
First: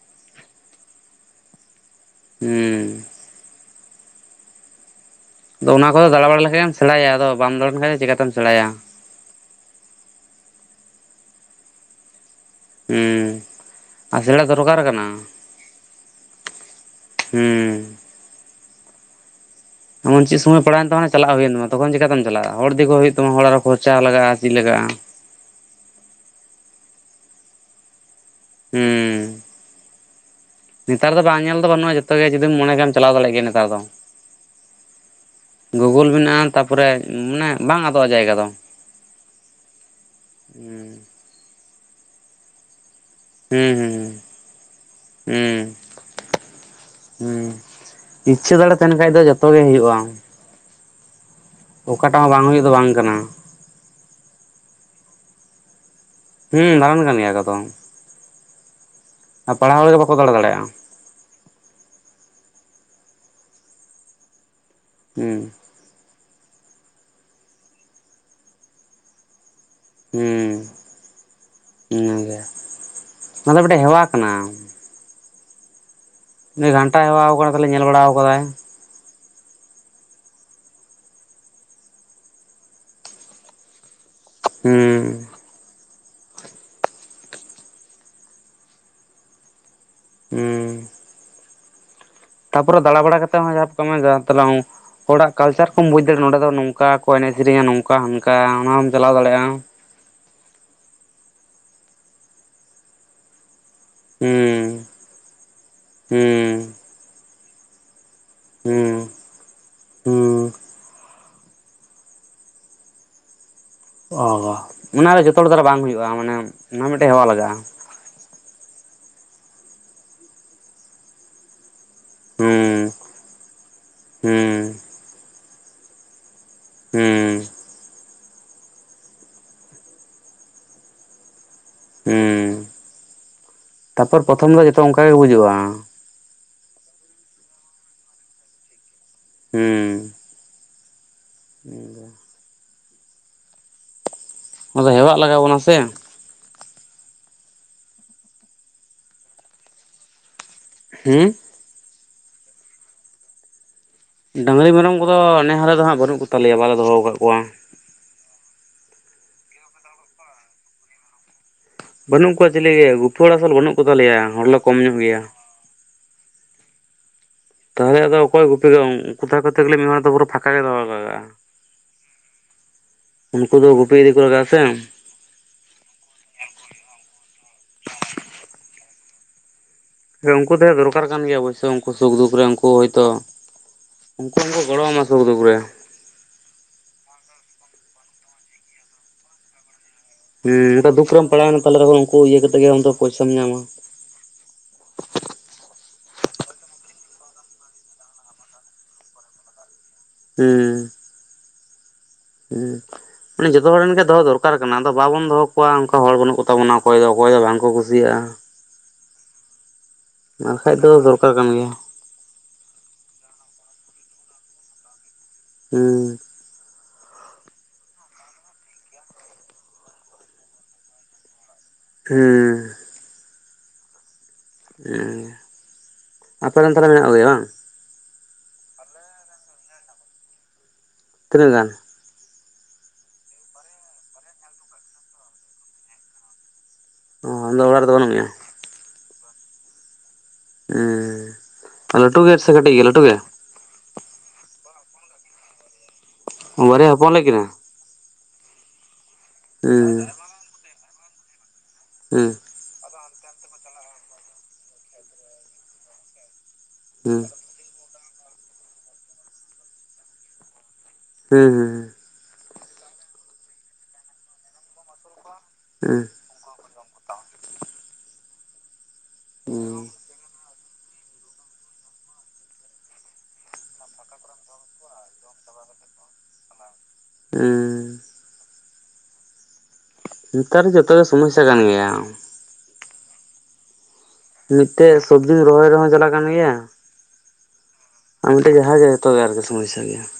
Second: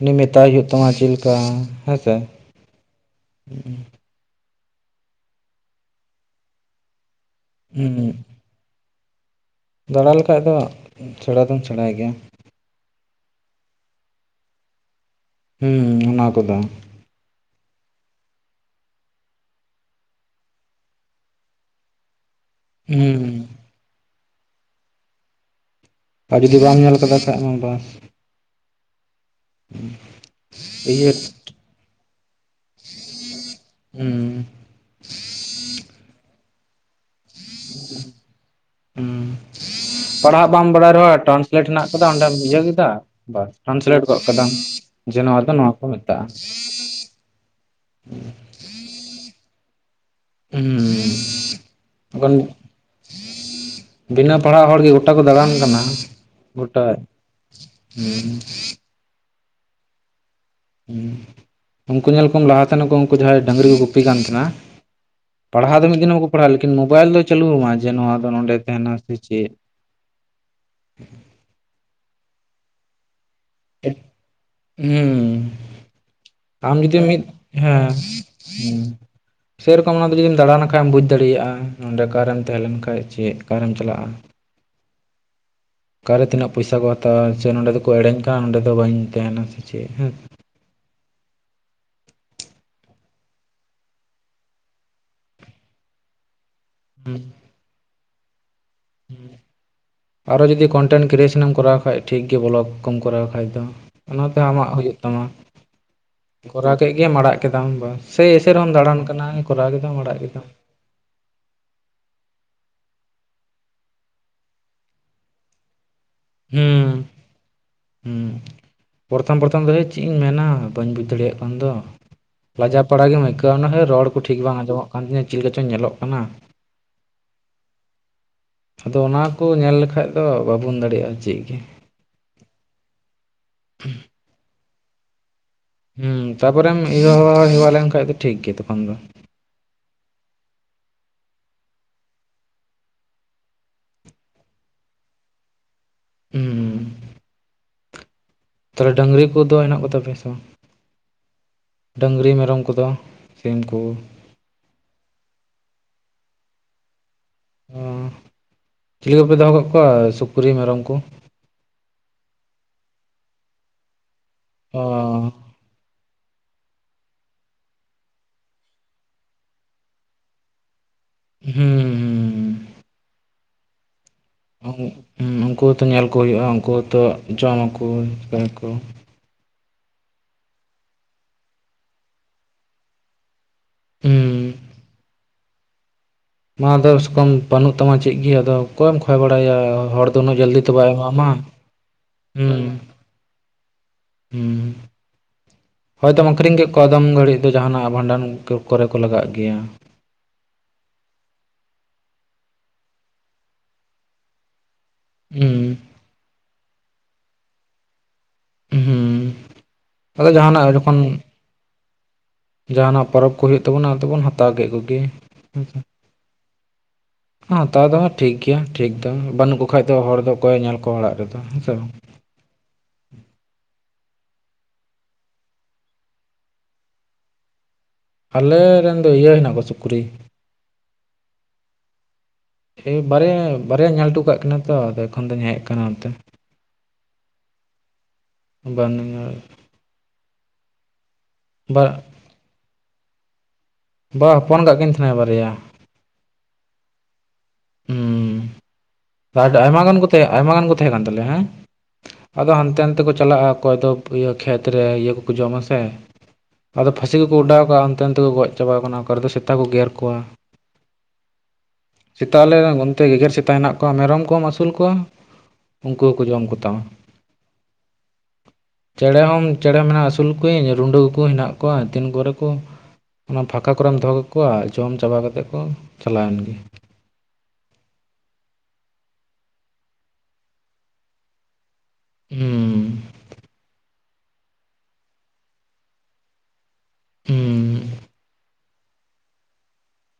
ᱩᱱᱤ ᱢᱮᱛᱟᱭ ᱦᱩᱭᱩᱜ ᱛᱟᱢᱟ ᱪᱮᱫ ᱞᱮᱠᱟ ᱦᱮᱸ ᱥᱮ? ᱦᱩᱸᱻ ᱾ ᱥᱩ---ᱜ ᱾ ᱚᱱᱟ ᱠᱚ ᱫᱚ ᱫᱟᱬᱟ ᱵᱟᱲᱟ ᱞᱮᱠᱷᱟᱡ ᱮᱢ ᱥᱮᱬᱟᱭᱟ ᱟᱫᱚ ᱵᱟᱢ ᱫᱟᱲᱟ ᱦᱩᱸ ᱞᱮᱠᱷᱟᱡ ᱪᱮᱠᱟ ᱛᱮᱢ ᱥᱮᱬᱟᱭᱟ? ᱫᱟᱬᱟ ᱞᱮᱠᱷᱟᱡ ᱫᱚᱜ ᱥᱮᱬᱟ ᱫᱚᱢ ᱥᱮᱬᱟᱭ ᱜᱮᱭᱟ ᱾ ᱩᱸᱻ ᱟᱨ ᱥᱮᱲᱟ ᱫᱚᱨᱠᱟᱨ ᱠᱟᱱᱟ ᱾ ᱦᱩᱸᱦ, ᱯ-ᱪᱟᱜ ᱚᱱᱟ ᱠᱚ ᱫᱚ ᱪᱟ--ᱜ, ᱦᱩᱸᱦ ᱾ ᱮᱢᱚᱱ ᱪᱮᱜ ᱥᱚᱢᱚᱭ ᱯᱟᱲᱟᱣᱮᱱ ᱛᱟᱢᱟ ᱪᱟᱞᱟᱜ ᱦᱳᱭᱮᱱ ᱛᱟᱢᱟ ᱛᱚᱠᱷᱚᱱ ᱪᱮᱠᱟ ᱛᱮᱢ? ᱪᱟᱞᱟᱜ ᱦᱚᱲ ᱤᱫᱤ ᱠᱚ ᱦᱳᱭᱳᱜ ᱦᱩᱸ ᱛᱟᱢᱟ ᱦᱚᱲ ᱟᱨ ᱦᱚ ᱠᱷᱚᱨᱪᱟ ᱞᱟᱜᱟᱜᱼᱟ ᱟᱨ ᱪᱤᱫ ᱞᱟᱜᱟᱜᱼᱟ ᱾ ᱟᱨ ᱡᱩᱫᱤ ᱵᱟᱢ ᱧᱮᱞ ᱟᱠᱟᱫᱟ ᱠᱷᱟᱡ ᱢᱟ ᱵᱟᱥ ᱦᱩᱸᱦ ᱤᱭᱟᱹ ᱱᱮᱛᱟᱨ ᱫᱚ ᱵᱟᱝ ᱧᱮᱞ ᱫᱚ ᱵᱟᱹᱱᱩᱜᱼᱟ ᱡᱚ ᱛᱚ ᱜᱮ ᱡᱩᱫᱤᱢ ᱢᱚᱱᱮ ᱠᱷᱟᱢ ᱪᱟᱞᱟᱣ ᱫᱟᱲᱮᱜ ᱜᱮᱭᱟ ᱱᱮᱛᱟᱨ ᱫᱚ ᱦᱩᱸ ᱜᱩᱜᱩᱞ ᱢᱮᱱᱟᱜᱼᱟ ᱛᱟᱯᱚᱨᱮ ᱩᱢᱟᱱᱮ ᱵᱟᱝ ᱟᱫᱚᱜᱼᱟ ᱡᱟᱭᱜᱟ ᱫᱚ ᱾ ᱦᱩᱸ ᱱᱮᱹᱴ ᱦᱮᱱᱟᱜ ᱟᱠᱟᱫᱟ ᱚᱸᱰᱮᱢ ᱤᱭᱟᱹ ᱠᱮᱫᱟ ᱵᱟᱥ, ᱦᱩᱸ ᱴᱨᱟᱱᱥᱞᱮᱹᱴ ᱦᱩᱸ ᱜᱚᱫ ᱠᱟᱫᱟᱢ ᱡᱮ ᱱᱚᱣᱟ ᱫᱚ ᱱᱚᱣᱟ ᱠᱚ ᱢᱮᱛᱟᱜᱼᱟ ᱾ ᱦᱮᱸᱜ ᱦᱩᱸᱜ ᱛᱟᱦᱮᱱ ᱠᱷᱟᱡ ᱫᱚ ᱡᱚᱛᱚ ᱜᱮ ᱦᱳᱭᱳᱜᱼᱟ, ᱦᱩᱸ ᱚᱠᱟᱴᱟᱜ ᱦᱚᱸ ᱵᱟᱝ ᱦᱳᱭ ᱫᱚ ᱵᱟᱝ ᱠᱟᱱᱟ ᱾ ᱵᱤᱱᱟ ᱯᱟᱲᱦᱟᱜ ᱦᱚᱲ ᱜᱮ ᱜᱚᱴᱟ ᱠᱚ ᱫᱟᱬᱟᱱ ᱠᱟᱱᱟ, ᱦᱩᱸ ᱜᱚᱴᱟ ᱫᱟᱬᱟᱱ ᱠᱟᱱ ᱜᱮᱭᱟ ᱠᱚ ᱟ ᱯᱟᱲᱦᱟᱣ ᱦᱚᱲ ᱜᱮ ᱵᱟᱠᱚ ᱫᱟᱲᱟ ᱫᱟᱲᱮᱭᱟᱜᱼᱟ ᱾ ᱦᱩᱸ ᱩᱱᱠᱩ ᱧᱮᱞ ᱠᱚᱢ ᱞᱟᱦᱟ ᱛᱮᱱ ᱠᱩ ᱩᱱᱠᱩ ᱡᱟᱦᱟᱭ ᱰᱟᱝᱨᱤ ᱠᱚ ᱜᱩᱯᱤ ᱠᱟᱱ ᱛᱟᱦᱮᱱᱟ ᱩᱸᱦ ᱾ ᱯᱟᱲᱦᱟᱣ ᱫᱚ ᱢᱤᱫ ᱫᱤᱱ ᱦᱚ ᱵᱟᱠᱚ ᱯᱟᱲᱟᱜᱼᱟ ᱞᱮᱠᱤᱱ ᱢᱳᱵᱟᱭᱤᱞ ᱫᱚᱭ ᱪᱟᱹᱞᱩᱣᱟᱢᱟ ᱡᱮ ᱱᱚᱣᱟ ᱫᱚ ᱱᱚᱸᱰᱮ ᱛᱟᱦᱮᱱᱟ ᱥᱮ ᱪᱮᱫ ᱾ ᱦᱩᱸ, ᱚᱱᱟ ᱜᱮ ᱚᱱᱟ ᱫᱚ ᱢᱤᱫ ᱴᱮᱱ ᱦᱮᱣᱟ ᱠᱟᱱᱟ ᱾ ᱦᱩᱸᱦ ᱩᱱᱤ ᱟᱢ ᱡᱩᱫᱤ ᱜᱷᱟᱱᱴᱟ ᱢᱤᱫ ᱦᱮᱣᱟ ᱟᱠᱟᱱᱟ ᱛᱟᱦᱞᱮ ᱧᱮᱞ ᱦᱮᱸᱦ ᱾ ᱵᱟᱲᱟ ᱟᱠᱟᱫᱟᱭ ᱥᱮᱹᱨᱚᱠᱚᱢ ᱟᱢ ᱫᱚ ᱡᱩᱫᱤᱢ ᱫᱟᱬᱟ ᱱᱟᱠᱷᱟᱢ ᱵᱩᱡᱽ ᱫᱟᱲᱮᱭᱟᱜᱼᱟ ᱱᱚᱸᱰᱮ ᱠᱟᱨᱮᱢ ᱛᱟᱦᱮᱸ ᱞᱮᱱ ᱠᱷᱟᱱ ᱪᱮᱫ ᱚᱠᱟᱨᱮᱢ ᱪᱟᱞᱟᱜᱼᱟ ᱾ ᱪᱟ--ᱜ ᱦᱩᱸᱦ ᱾ ᱚᱠᱟᱨᱮ ᱛᱤᱱᱟᱹᱜ ᱯᱚᱭᱥᱟ ᱠᱚ ᱦᱟᱛᱟᱣᱟ ᱥᱮ ᱱᱚᱸᱰᱮ ᱫᱚ ᱠᱚ ᱮᱲᱮᱧ ᱠᱟᱱ ᱚᱸᱰᱮ ᱫᱚ ᱵᱟᱹᱧ ᱛᱟᱦᱮᱱᱟ ᱥᱮ ᱪᱮᱫ ᱾ ᱩᱸᱦ ᱾ ᱛᱟᱯᱚᱨᱮ ᱫᱟᱲᱟ ᱵᱟᱲᱟ ᱠᱟᱛᱮ ᱡᱟᱦᱟᱢ ᱵᱩᱡᱟ ᱦᱚᱲᱟᱜ ᱠᱟᱞᱪᱟᱨ ᱠᱚᱢ ᱵᱩᱡᱽ ᱫᱟᱲᱮᱭᱟᱜ-ᱟ ᱱᱚᱰᱮ ᱫᱚ ᱱᱚᱝ ᱟᱠᱟ ᱠᱚ ᱮᱱᱮᱡ ᱥᱮᱹᱨᱮᱹᱧᱟ ᱱᱚᱝᱠᱟ ᱦᱟᱱᱠᱟ ᱚᱱᱟ ᱦᱚᱢ ᱪᱟᱞᱟᱣ ᱫᱟᱲᱮᱭᱟᱜᱼᱟ ᱾ ᱟᱨᱚ ᱡᱩᱫᱤ ᱠᱚᱱᱴᱮᱱᱴ ᱠᱨᱤᱭᱮᱹᱥᱮᱱᱮᱢ ᱠᱚᱨᱟᱣ ᱠᱷᱟᱡ ᱴᱷᱤᱠ ᱜᱮ ᱵᱞᱚᱠ ᱠᱚᱢ ᱠᱚᱨᱟᱣ ᱠᱷᱟᱡ ᱫᱚ ᱾ ᱚᱱᱟᱛᱮ ᱟᱢᱟᱜ ᱦᱩᱸ ᱦᱩᱭᱩᱜ ᱛᱟᱢᱟ᱾ ᱦᱩᱸ ᱠᱚᱨᱟᱣ ᱠᱮᱫ ᱜᱮᱢ ᱟᱲᱟᱜ ᱠᱮᱫᱟᱢ ᱵᱟᱥ, ᱥᱮᱭ ᱮᱥᱮ ᱨᱮᱦᱚᱢ ᱫᱟᱬᱟᱱ ᱦᱩᱸ ᱠᱟᱱᱟ ᱠᱚᱨᱟᱣ ᱠᱮᱫᱟᱢ ᱟᱲᱟᱜ ᱠᱮᱫᱟᱢ᱾ ᱦᱩᱸ ᱚ ᱚᱱᱟᱨᱮ ᱡᱚᱛᱚ ᱦᱚᱲ ᱫᱟᱨᱟ ᱵᱟᱝ ᱦᱩᱭᱩᱜᱼᱟ ᱢᱟᱱᱮ, ᱚᱱᱟ ᱦᱩᱸ ᱢᱮᱫᱴᱮᱡ ᱦᱮᱣᱟ ᱞᱟᱜᱟᱜᱼᱟ᱾ ᱦᱩᱸ ᱯᱚᱨᱛᱷᱚᱢ ᱯᱚᱨᱛᱷᱚᱢ ᱫᱚ ᱦᱳᱭᱳᱜ-ᱟ ᱪᱮᱫ ᱤᱧ ᱢᱮᱱᱟ ᱵᱟᱹᱧ ᱵᱩᱡᱽ ᱫᱟᱲᱮᱭᱟᱜ ᱠᱟᱱ ᱫᱚ᱾ ᱞᱟᱡᱟ ᱦᱩᱸ ᱯᱟᱲᱟ ᱜᱮᱢ ᱟᱹᱭᱠᱟᱹᱣᱟ ᱚᱱᱟ ᱦᱮᱸ ᱨᱚᱲ ᱠᱚ ᱴᱷᱤᱠ ᱵᱟᱝ ᱦᱩᱸ ᱟᱸᱡᱚᱢᱚᱜ ᱠᱟᱱ ᱛᱤᱧᱟᱹ ᱪᱮᱫ ᱞᱮᱠᱟᱪᱚᱧ ᱧᱮᱞᱚᱜ ᱠᱟᱱᱟ᱾ ᱦᱮᱸ᱾ ᱟᱫᱚ ᱚᱱᱟ ᱠᱚ ᱧᱮᱞ ᱞᱮᱠᱷᱟᱡ ᱫᱚ ᱵᱟᱵᱚᱱ ᱫᱟᱲᱮᱭᱟᱜᱼᱟ ᱪᱮᱫ ᱜᱮ᱾ ᱦᱮᱸ, ᱛᱟᱯᱚᱨ ᱯᱚᱛᱷᱚᱢ ᱫᱚ ᱡᱚᱛᱚ ᱚᱱᱠᱟ ᱜᱮ ᱵᱩᱡᱩᱜᱼᱟ᱾ ᱦᱩᱸ ᱛᱟᱯᱚᱨᱮᱢ ᱤᱭᱟᱹ ᱦᱮᱣᱟ ᱦᱮᱣᱟ ᱞᱮᱱᱠᱷᱟᱡ ᱫᱚ ᱴᱷᱤᱠ ᱜᱮ ᱛᱚᱠᱷᱚᱱ ᱫᱚ᱾ ᱦᱩᱸ᱾ ᱱᱤᱭᱟᱹ ᱜᱮ᱾ ᱟᱫᱚ ᱦᱮᱣᱟᱜ ᱞᱟᱜᱟᱣ ᱵᱚᱱᱟ ᱥᱮ᱾ ᱦᱩᱸ᱾ ᱛᱟᱦᱞᱮ ᱰᱟᱹᱝᱨᱤ ᱠᱚᱫᱚ ᱦᱮᱱᱟᱜ ᱠᱚᱛᱟ ᱯᱮᱭᱟ ᱥᱮ ᱵᱟᱝ? ᱦᱩᱸ? ᱰᱟᱹᱝᱨᱤ ᱢᱮᱨᱚᱢ ᱠᱚᱫᱚ, ᱥᱤᱢ ᱠᱚ᱾ ᱵᱟᱝᱨᱤ ᱢᱮᱨᱚᱢ ᱠᱚᱫᱚ ᱱᱮ ᱦᱟᱞᱮ ᱫᱚ ᱦᱟᱸᱜ ᱵᱟᱹᱱᱩᱜ ᱠᱚ ᱛᱟᱞᱮᱭᱟ ᱵᱟᱞᱮ ᱫᱚᱦᱚ ᱟᱠᱟᱫ ᱠᱚᱣᱟ᱾ ᱚ ᱪᱤᱞᱤ ᱠᱚᱯᱮ ᱫᱚᱦᱚ ᱠᱟᱜ ᱠᱚᱣᱟ ᱥᱩᱠᱨᱤ ᱢᱮᱨᱚᱢ ᱠᱚ? ᱵᱟᱹᱱᱩᱜ ᱠᱚᱣᱟ ᱪᱤᱞᱤ ᱜᱮ ᱜᱩᱯᱤ ᱦᱚᱲ ᱟᱥᱚᱞ ᱵᱟᱹᱱᱩᱜ ᱠᱚ ᱛᱟᱞᱮᱭᱟ ᱦᱚᱲ ᱞᱮ ᱠᱚᱢ ᱚ ᱧᱚᱜ ᱜᱮᱭᱟ᱾ ᱛᱟᱦᱚᱞᱮ ᱟᱫᱚ ᱚᱠᱚᱭ ᱜᱩᱯᱤ ᱫᱚ ᱩᱱᱠᱩ ᱛᱟᱦᱮᱸ ᱠᱚᱛᱮ ᱜᱮᱞᱮ ᱢᱤᱫ ᱦᱚᱲ ᱫᱚ ᱯᱩᱨᱟᱹ ᱯᱷᱟᱠᱟ ᱜᱮ ᱫᱚᱦᱚ ᱞᱟᱜᱟᱜᱼᱟ᱾ ᱦᱩᱸ᱾ ᱦᱩᱸ ᱩᱱᱠᱩ ᱫᱚ ᱜᱩᱯᱤ ᱤᱫᱤ ᱠᱚ ᱞᱟᱜᱟ-ᱟ᱾ ᱩᱸᱜ ᱩᱱᱠᱩ ᱦᱚᱸ ᱛᱚ ᱧᱮᱞ ᱠᱚ ᱦᱩᱭᱩᱜᱼᱟ, ᱩᱱᱠᱩ ᱦᱚᱸ ᱛᱚ ᱡᱚᱢᱟ ᱠᱚ ᱪᱤᱠᱟᱹᱟ ᱠᱚ᱾ ᱦᱳᱭ ᱩᱱᱠᱩ ᱛᱟᱦᱮᱸ ᱚᱨᱠᱟᱨ ᱠᱟᱱ ᱜᱮᱭᱟ ᱚᱵᱚᱥᱥᱳ ᱩᱱᱠᱩ ᱥᱩᱠᱫᱩᱠ ᱨᱮ ᱩᱱᱠᱩ ᱦᱳᱭᱛᱚ ᱩᱱᱠᱩ ᱦᱚᱸ ᱦᱩᱸ ᱠᱚ ᱜᱚᱲᱚᱣᱟᱢᱟ ᱥᱩᱠᱷ ᱫᱩᱠᱷ ᱨᱮ᱾ ᱢᱟ ᱟᱫᱚᱥ ᱠᱚᱢ ᱵᱟᱹᱱᱩᱜ ᱛᱟᱢᱟ ᱪᱮᱫ ᱜᱮ ᱟᱫᱚ ᱚᱠᱚᱭᱮᱢ ᱠᱷᱚᱭ ᱵᱟᱲᱟᱭᱭᱟ ᱦᱚᱲ ᱫᱚ ᱩᱱᱟᱹᱜ ᱡᱚᱞᱫᱤ ᱛᱚ ᱦᱮᱸ ᱚᱱᱠᱟ ᱵᱟᱭ ᱫᱩᱠ ᱨᱮᱢ ᱮᱢᱟᱢᱟ ᱯᱟᱲᱟᱣᱮᱱᱟ ᱛᱟᱦᱞᱮ ᱛᱚᱠᱷᱚᱱ ᱩᱱᱠᱩ ᱤᱭᱟᱹ ᱠᱟᱛᱮᱜ ᱜᱮ ᱟᱢ ᱫᱚ ᱯᱚᱭᱥᱟᱢ ᱧᱟᱢᱟ᱾ ᱦᱩᱸ ᱦᱩᱸ᱾ ᱦᱚᱳᱭᱛᱚᱢ ᱟᱹᱠᱷᱨᱤᱧ ᱠᱮᱫ ᱠᱚᱣᱟ ᱟᱫᱚᱢ ᱜᱷᱟᱹᱲᱤᱡ ᱫᱚ ᱡᱟᱦᱟᱱᱟᱜ ᱵᱷᱟᱸᱰᱟᱱ ᱠᱚᱨᱮ ᱠᱚ ᱞᱟᱜᱟᱜ ᱜᱮᱭᱟ᱾ ᱦᱮᱸ᱾ ᱦᱮᱸ ᱢᱟᱱᱮ ᱡᱷᱚᱛᱚ ᱦᱚᱲ ᱨᱮᱱ ᱜᱮ ᱫᱚᱦᱚ ᱫᱚᱨᱠᱟᱨ ᱠᱟᱱᱟ ᱟᱫᱚ ᱵᱟᱵᱚᱱ ᱫᱚᱦᱚ ᱠᱚᱣᱟ ᱦᱩᱸ ᱚᱱᱠ ᱦᱚᱲ ᱵᱟᱹᱱᱩᱜ ᱠᱚᱛᱟ ᱵᱚᱱᱟ ᱚᱠᱚᱭ ᱫᱚ ᱚᱠᱚᱭ ᱫᱚ ᱵᱟᱝ ᱠᱚ ᱠᱩᱥᱤᱭᱟᱜᱼᱟ᱾ ᱦᱩᱸ ᱟᱫᱚ ᱟᱨ ᱡᱟᱦᱟᱱᱟᱜ ᱠᱷᱟᱡ ᱫᱚ ᱡᱚᱠᱷᱚᱱ ᱫᱚᱨᱠᱟᱨ ᱠᱟᱱ ᱜᱮᱭᱟ᱾ ᱡᱟᱦᱟᱱᱟᱜ ᱯᱚᱨᱚᱵᱽ ᱠᱚ ᱦᱩᱭᱩᱜ ᱛᱟᱵᱚᱱᱟ ᱚ ᱛᱮᱵᱚᱱ ᱦᱟᱛᱟᱣ ᱠᱮᱫ ᱠᱚᱜᱮ᱾ ᱦᱩᱸ᱾ ᱦᱮ ᱦᱟᱛᱟᱣ ᱫᱚ ᱦᱟᱸᱜ ᱴᱷᱤᱠ ᱜᱮᱭᱟ ᱴᱷᱤᱠ ᱫᱚ, ᱵᱟᱹᱱᱩᱜ ᱠᱚ ᱠᱷᱟᱡ ᱫᱚ ᱦᱚᱲ ᱫᱚ ᱚᱠᱚᱭᱮ ᱧᱮᱞ ᱠᱚᱣᱟ ᱚᱲᱟᱜ ᱨᱮᱫᱚ, ᱦᱮᱸ ᱥᱮ ᱵᱟᱝ? ᱦᱮᱸ᱾ ᱮᱸ, ᱟᱯᱮ ᱨᱮᱱ ᱛᱟᱞᱦᱮ ᱢᱮᱱᱟᱜ ᱠᱚᱜᱮᱭᱟ ᱵᱟᱝ? ᱟᱞᱮ ᱨᱮᱱ ᱫᱚ ᱤᱭᱟᱹ ᱦᱮᱱᱟᱜ ᱠᱚᱣᱟ ᱥᱩᱠᱨᱤ᱾ ᱛᱤᱱᱟᱹᱜ ᱜᱟᱱ? [unintelligible] ᱮᱭ ᱵᱟᱨᱭᱟ ᱵᱟᱨᱭᱟᱧ ᱧᱮᱞ ᱦᱚᱴᱚ ᱠᱟᱜ ᱠᱤᱱᱟ ᱛᱚ ᱟᱫᱚ ᱮᱠᱷᱚᱱ ᱫᱩᱧ ᱦᱮᱡ ᱠᱟᱱᱟ ᱱᱚᱛᱮ᱾ ᱚ ᱟᱢ ᱫᱚ ᱚᱲᱟᱜ ᱨᱮᱫᱚ ᱵᱟᱹᱱᱩᱜ ᱢᱮᱭᱟ? ᱵᱟᱹᱱᱩᱧᱟ᱾ ᱵᱟ ᱩᱸ ᱞᱟᱴᱩ ᱜᱮᱭᱟ ᱥᱮ ᱠᱟᱴᱤᱡ ᱜᱮᱭᱟ, ᱞᱟᱹᱴᱩ ᱜᱮ? ᱵᱟ ᱦᱚᱯᱚᱱ ᱠᱟᱜ ᱠᱤᱱ ᱛᱟᱦᱮᱱᱟᱭ ᱵᱟᱨᱭᱟ᱾ ᱵᱟᱨᱭᱟᱭ ᱦᱚᱯᱚᱱ ᱞᱮᱫ ᱠᱤᱱᱟ? ᱦᱩᱸ, ᱟᱰ-ᱟᱭᱢᱟ ᱜᱟᱱ ᱠᱚ ᱦᱮᱸ ᱛᱟᱦᱮᱸ ᱟᱭᱢᱟ ᱜᱟᱱ ᱠᱚ ᱛᱟᱦᱮᱸ ᱠᱟᱱ ᱛᱟᱞᱮᱭᱟ ᱦᱮᱸ ᱾ ᱦᱮᱸ ᱾ ᱟᱫᱚ ᱦᱟᱱᱛᱮ ᱱᱟᱱᱛᱮ ᱠᱚ ᱪᱟᱞᱟᱜᱼᱟ ᱚᱠᱚᱭ ᱫᱚ ᱤᱭᱟᱹ ᱠᱷᱮᱛᱨᱮ ᱤᱭᱟᱹ ᱠᱚᱠᱚ ᱡᱚᱢᱟ ᱥᱮ ᱾ ᱟᱫᱚ ᱯᱷᱟᱥᱤ ᱦᱮᱸ ᱠᱚᱠᱚ ᱚᱰᱟᱣ ᱠᱟᱜᱼᱟ ᱚᱱᱛᱮ ᱱᱚᱛᱮ ᱠᱚ ᱜᱚᱡ ᱪᱟᱵᱟᱣ ᱠᱟᱱᱟ, ᱚᱠᱟ ᱨᱮ ᱫᱚ ᱥᱮᱛᱟ ᱠᱚ ᱜᱮᱨ ᱠᱚᱣᱟ ᱾ ᱦᱩᱸ ᱦᱩᱸ ᱦᱩᱸ ᱾ ᱥᱮᱛᱟ ᱟᱞᱮ ᱚᱱᱛᱮ ᱜᱮᱜᱮᱨ ᱥᱮᱛᱟ ᱦᱮᱱᱟᱜ ᱠᱚᱣᱟ ᱢᱮᱨᱚᱢ ᱠᱚᱢ ᱟᱹᱥᱩᱞ ᱠᱚᱣᱟ ᱳᱝᱠᱳ ᱦᱮᱸ ᱦᱚᱸᱠᱚ ᱡᱚᱢ ᱠᱚᱛᱟᱢᱟ ᱾ ᱪᱮᱬᱮ ᱦᱚᱸᱢ ᱪᱮᱬᱮ ᱦᱮᱸ ᱢᱮᱱᱟ ᱟᱹᱥᱩᱞ ᱠᱚᱣᱤᱧ ᱨᱩᱰᱟᱹ ᱠᱚᱠᱚ ᱦᱮᱱᱟᱜ ᱠᱚᱣᱟ ᱛᱤᱱ ᱠᱚᱨᱮ ᱠᱚ ᱚᱱᱟ ᱯᱷᱟᱸᱠᱟ ᱠᱚᱨᱮᱢ ᱫᱚᱦᱚ ᱠᱟᱠᱚᱣᱟ ᱡᱚᱢ ᱪᱟᱵᱟ ᱠᱟᱛᱮᱫ ᱠᱚ ᱪᱟᱞᱟᱣᱮᱱ ᱜᱮ ᱾ ᱮᱸᱻ ᱱᱮᱛᱟᱨ ᱡᱚᱛᱚ ᱜᱮ ᱥᱚᱢᱚᱥᱥᱟ ᱠᱟᱱ ᱜᱮᱭᱟ ᱾ ᱦᱩᱸ ᱾ ᱢᱤᱫᱴᱮᱡ ᱥᱚᱵᱽᱡᱤ ᱨᱚᱦᱚᱭ ᱨᱮᱦᱚᱸ ᱡᱟᱞᱟᱜ ᱠᱟᱱ ᱜᱮᱭᱟ, ᱟ ᱢᱤᱫᱴᱮᱡ ᱡᱟᱦᱟᱸ ᱜᱮ ᱡᱚᱛᱚ ᱜᱮ ᱟᱨᱠᱮ ᱥᱚᱢᱚᱥᱥᱟ ᱜᱮᱭᱟ ᱾